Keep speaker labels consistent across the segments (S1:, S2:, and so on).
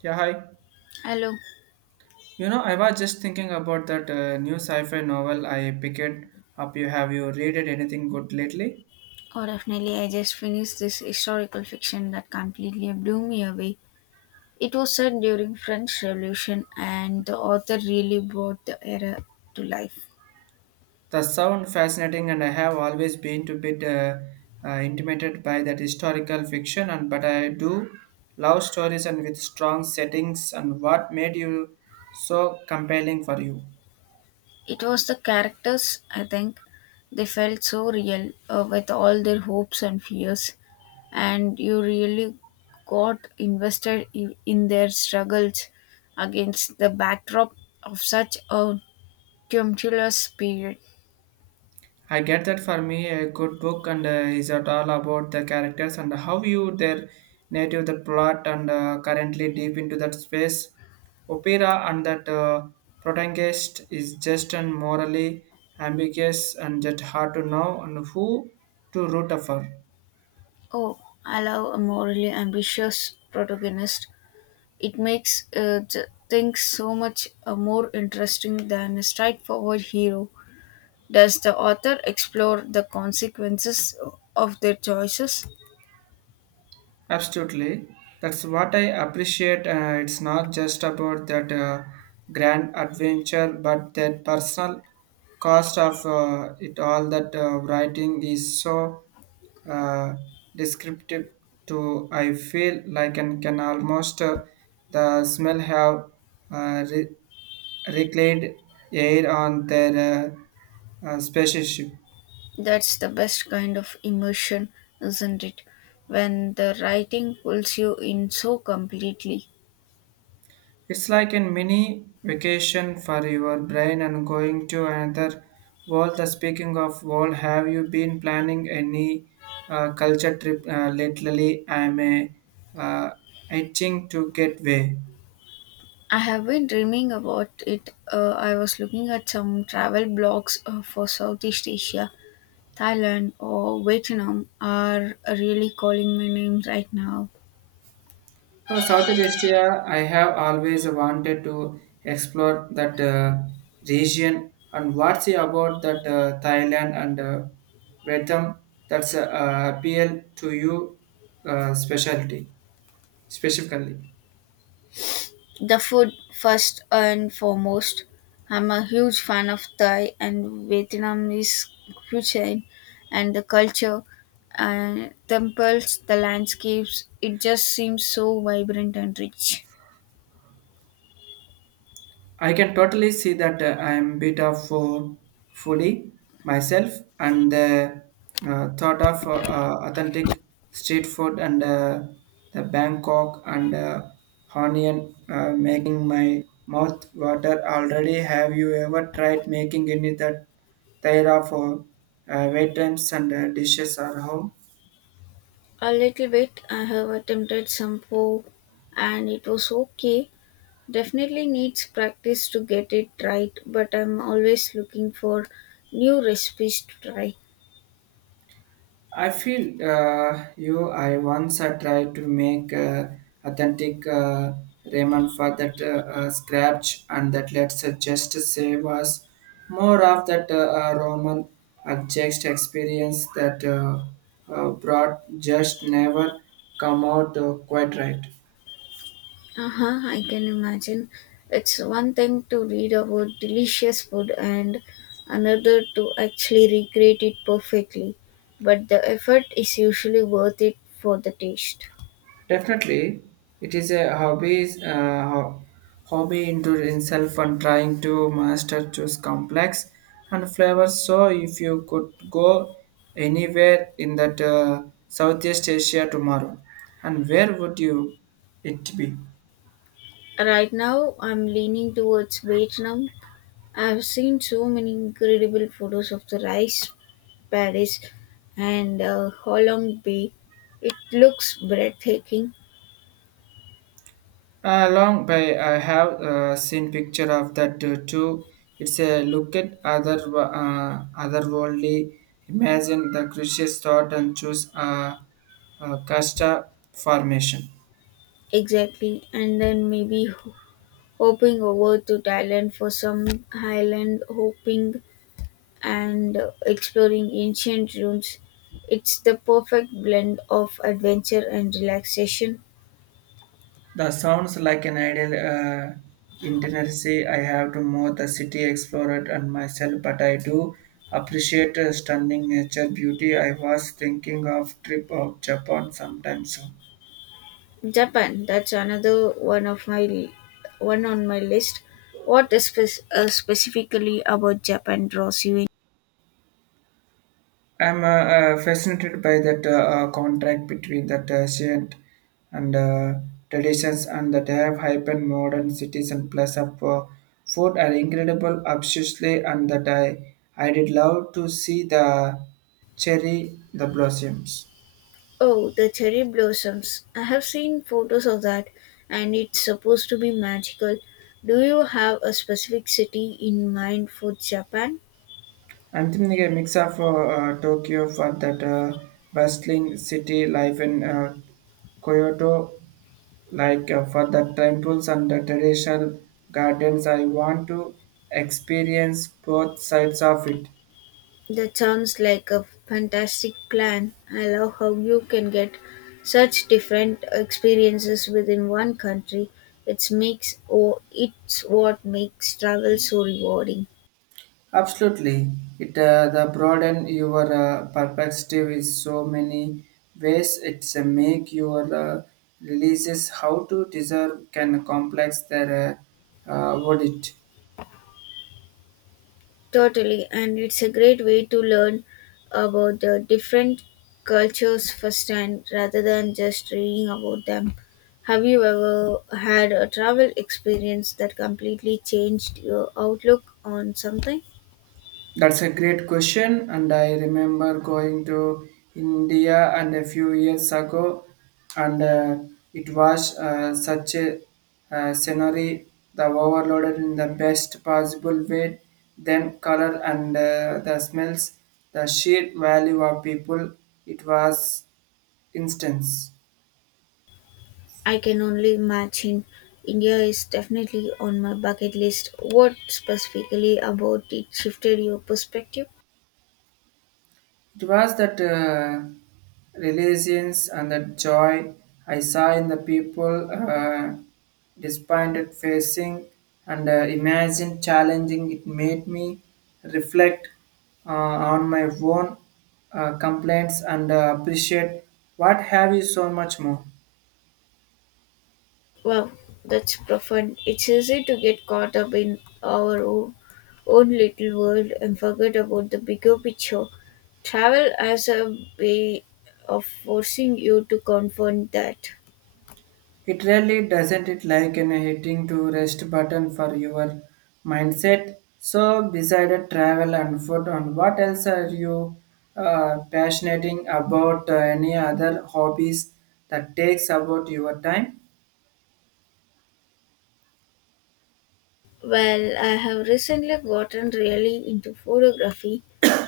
S1: Yeah, hi.
S2: Hello.
S1: You know, I was just thinking about that new sci-fi novel I picked up. You have you read it anything good lately?
S2: Oh, definitely. I just finished this historical fiction that completely blew me away. It was set during French Revolution, and the author really brought the era to life.
S1: The sound fascinating, and I have always been to bit intimidated by that historical fiction. And but I do love stories and with strong settings. And what made you so compelling for you?
S2: It was the characters, I think. They felt so real with all their hopes and fears, and you really got invested in their struggles against the backdrop of such a tumultuous period.
S1: I get that for me, a good book and is at all about the characters and how you their native the plot and currently deep into that space. Opera and that protagonist is just and morally ambiguous and just hard to know and who to root for.
S2: Oh, I love a morally ambitious protagonist. It makes things so much more interesting than a straightforward hero. Does the author explore the consequences of their choices?
S1: Absolutely. That's what I appreciate. It's not just about that grand adventure, but that personal cost of it all that writing is so uh, descriptive to I feel like and can almost the smell have uh, re- reclaimed air on their spaceship.
S2: That's the best kind of immersion, isn't it? When the writing pulls you in so completely.
S1: It's like a mini vacation for your brain and going to another world. The speaking of world, have you been planning any culture trip lately? I'm uh, itching to get away.
S2: I have been dreaming about it. I was looking at some travel blogs for Southeast Asia. Thailand or Vietnam are really calling my name right now.
S1: So South Asia, I have always wanted to explore that region. And what's it about that Thailand and Vietnam that's appeal to you specialty specifically?
S2: The food, first and foremost. I'm a huge fan of Thai and Vietnamese cuisine and the culture and temples, the landscapes. It just seems so vibrant and rich.
S1: I can totally see that I am bit of foodie myself, and the thought of authentic street food and the Bangkok and Honian making my mouth water already. Have you ever tried making any that type of items and dishes at home?
S2: A little bit, I have attempted some pho, and it was okay. Definitely needs practice to get it right, but I'm always looking for new recipes to try.
S1: I feel you. I once I tried to make authentic ramen for that scratch, and that let's just say was more of that Roman adjust experience that brought just never come out quite right.
S2: Uh-huh, I can imagine. It's one thing to read about delicious food and another to actually recreate it perfectly, but the effort is usually worth it for the taste.
S1: Definitely, it is a hobby, hobby into itself and trying to master choose complex and flavors. So, if you could go anywhere in that Southeast Asia tomorrow, and where would you it be?
S2: Right now, I'm leaning towards Vietnam. I've seen so many incredible photos of the rice Paris and Holland bay. It looks breathtaking,
S1: Long by I have seen picture of that too. It's a look at other otherworldly. Imagine the crucious thought and choose a casta formation.
S2: exactly, and then maybe hopping over to Thailand for some highland hopping and exploring ancient ruins. It's the perfect blend of adventure and relaxation.
S1: The sounds like an ideal intimacy. I have to move the city explorer and myself, but I do appreciate stunning nature beauty. I was thinking of trip of Japan sometime soon.
S2: Japan, that's another one of my one on my list. What is specifically about Japan draws you in?
S1: I'm fascinated by that contract between that ancient and traditions and that have hyper modern cities and plus up food are incredible obviously and that I did love to see the cherry the blossoms.
S2: Oh, the cherry blossoms. I have seen photos of that and it's supposed to be magical. Do you have a specific city in mind for Japan?
S1: I'm thinking a mix of Tokyo for that bustling city life in Kyoto Like for the temples and the traditional gardens, I want to experience both sides of it.
S2: That sounds like a fantastic plan. I love how you can get such different experiences within one country. It makes or it's what makes travel so rewarding.
S1: Absolutely, it the broaden your perspective is so many ways. It's make your releases how to deserve can complex their audit.
S2: Totally, and it's a great way to learn about the different cultures firsthand rather than just reading about them. Have you ever had a travel experience that completely changed your outlook on something?
S1: That's a great question, and I remember going to India and a few years ago, and it was such a scenery the overloaded in the best possible way. Then color and the smells, the sheer value of people. It was instance.
S2: I can only imagine. India is definitely on my bucket list. What specifically about it shifted your perspective?
S1: It was that resilience and that joy I saw in the people despondent facing and imagine challenging. It made me reflect uh, on my own complaints and appreciate what have you so much more.
S2: Wow, that's profound. It's easy to get caught up in own little world and forget about the bigger picture. Travel as a way of forcing you to confront that.
S1: It really doesn't it like an hitting to rest button for your mindset. So decided travel and food and what else are you passionate about any other hobbies that takes about your time?
S2: Well, I have recently gotten really into photography.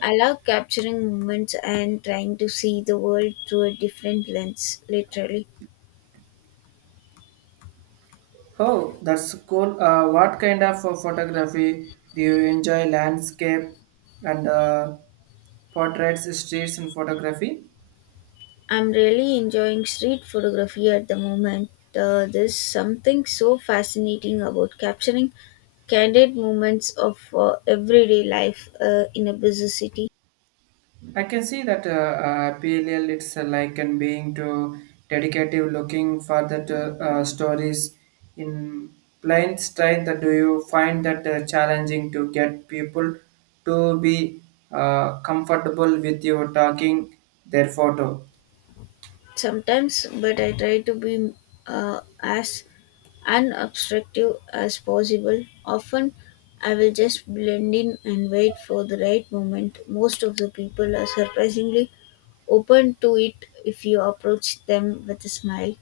S2: I love capturing moments and trying to see the world through a different lens, literally.
S1: Oh, that's cool. What kind of photography do you enjoy landscape and portraits, streets and photography?
S2: I'm really enjoying street photography at the moment. There's something so fascinating about capturing candid moments of everyday life in a busy city.
S1: I can see that PLL it's like and being to dedicative looking for that stories in plain style that do you find that challenging to get people to be comfortable with you talking their photo.
S2: Sometimes, but I try to be as unobstructive as possible. Often, I will just blend in and wait for the right moment. Most of the people are surprisingly open to it if you approach them with a smile.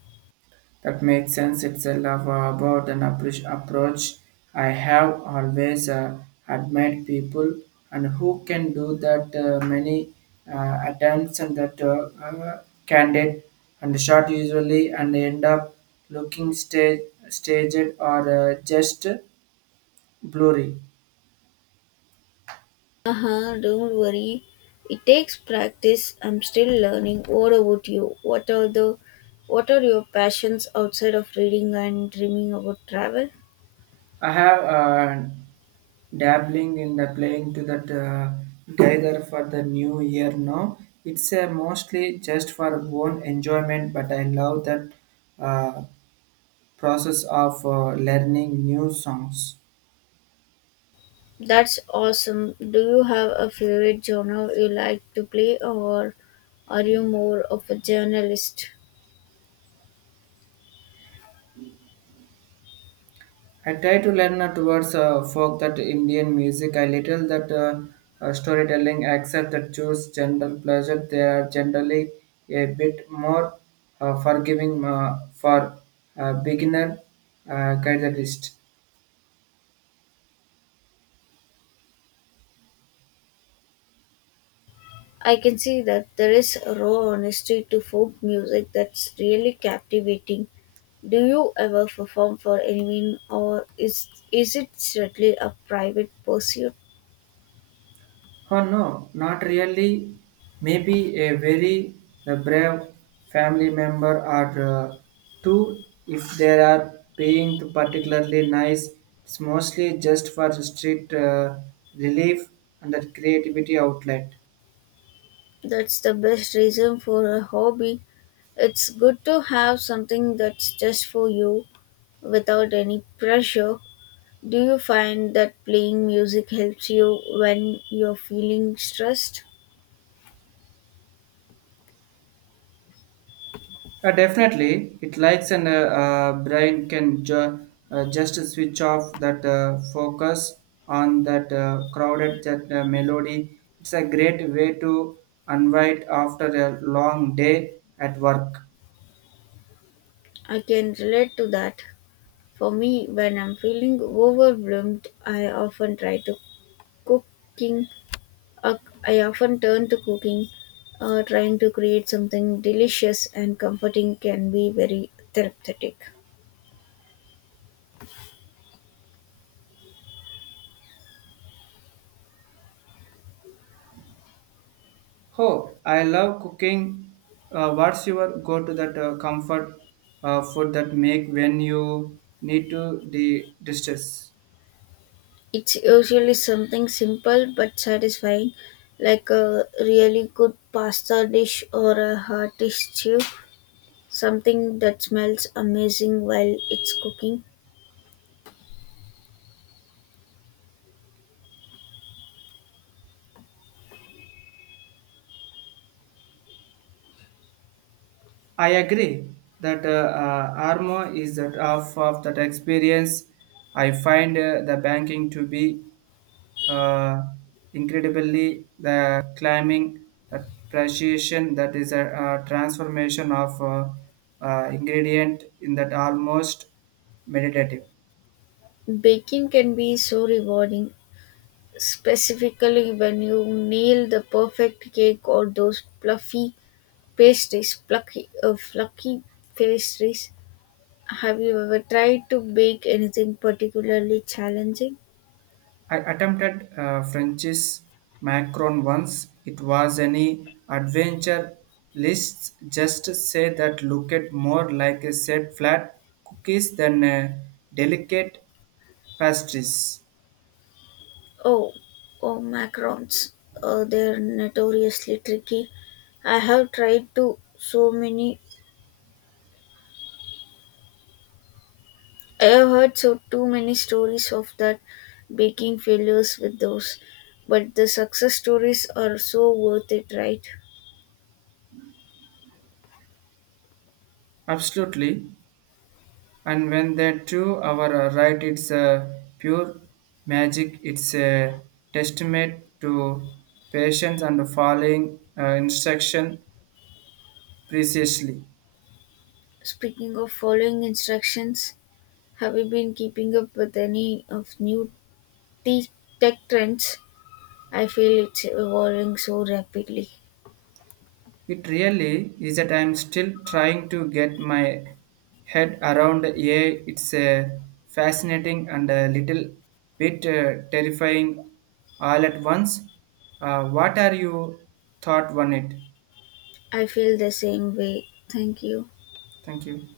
S1: That makes sense. It's a love about an approach. I have always admired people and who can do that many attempts and that candid and short usually and end up looking staged or just blurry.
S2: Uh-huh, don't worry. It takes practice. I'm still learning. What about you? What are your passions outside of reading and dreaming about travel?
S1: I have dabbling in the playing to that gather for the new year now it's mostly just for own enjoyment but I love that uh, process of learning new songs.
S2: That's awesome. Do you have a favorite genre you like to play or are you more of a journalist?
S1: I try to learn towards folk that indian music I little that storytelling except that choose general pleasure they are generally a bit more forgiving for beginner guitarist.
S2: I can see that there is a raw honesty to folk music that's really captivating. Do you ever perform for anyone or is it strictly a private pursuit?
S1: Oh no, not really. Maybe a very brave family member or two if they are being particularly nice. It's mostly just for street relief and the creativity outlet.
S2: That's the best reason for a hobby. It's good to have something that's just for you without any pressure. Do you find that playing music helps you when you're feeling stressed?
S1: Definitely, it likes and brain can just switch off that focus on that crowded that melody. It's a great way to unwind after a long day at work.
S2: I can relate to that. For me, when I'm feeling overwhelmed, I often try to cooking. Uh, I often turn to cooking. Trying to create something delicious and comforting can be very therapeutic.
S1: Oh, I love cooking. What's your go to that comfort food that make when you need to distress?
S2: It's usually something simple but satisfying, like a really good pasta dish or a hearty stew, something that smells amazing while it's cooking.
S1: I agree that Armo is that half of that experience. I find the banking to be uh, incredibly the climbing the appreciation that is a, transformation of ingredient in that almost meditative.
S2: Baking can be so rewarding, specifically when you nail the perfect cake or those fluffy fluffy pastries. Have you ever tried to bake anything particularly challenging?
S1: I attempted French's Macron once. It was any adventure lists just say that looked more like a set flat cookies than a delicate pastries.
S2: Oh, oh, macarons. They're notoriously tricky. I have tried to so many. I have heard so too many stories of that baking failures with those, but the success stories are so worth it, right?
S1: Absolutely. And when they do, our right, it's a pure magic. It's a testament to patience and following instruction precisely.
S2: Speaking of following instructions, have you been keeping up with any of new te- tech trends? I feel it's evolving so rapidly.
S1: It really is that I'm still trying to get my head around AI. It's fascinating and a little bit terrifying all at once. What are your thought on it?
S2: I feel the same way. Thank you.
S1: Thank you.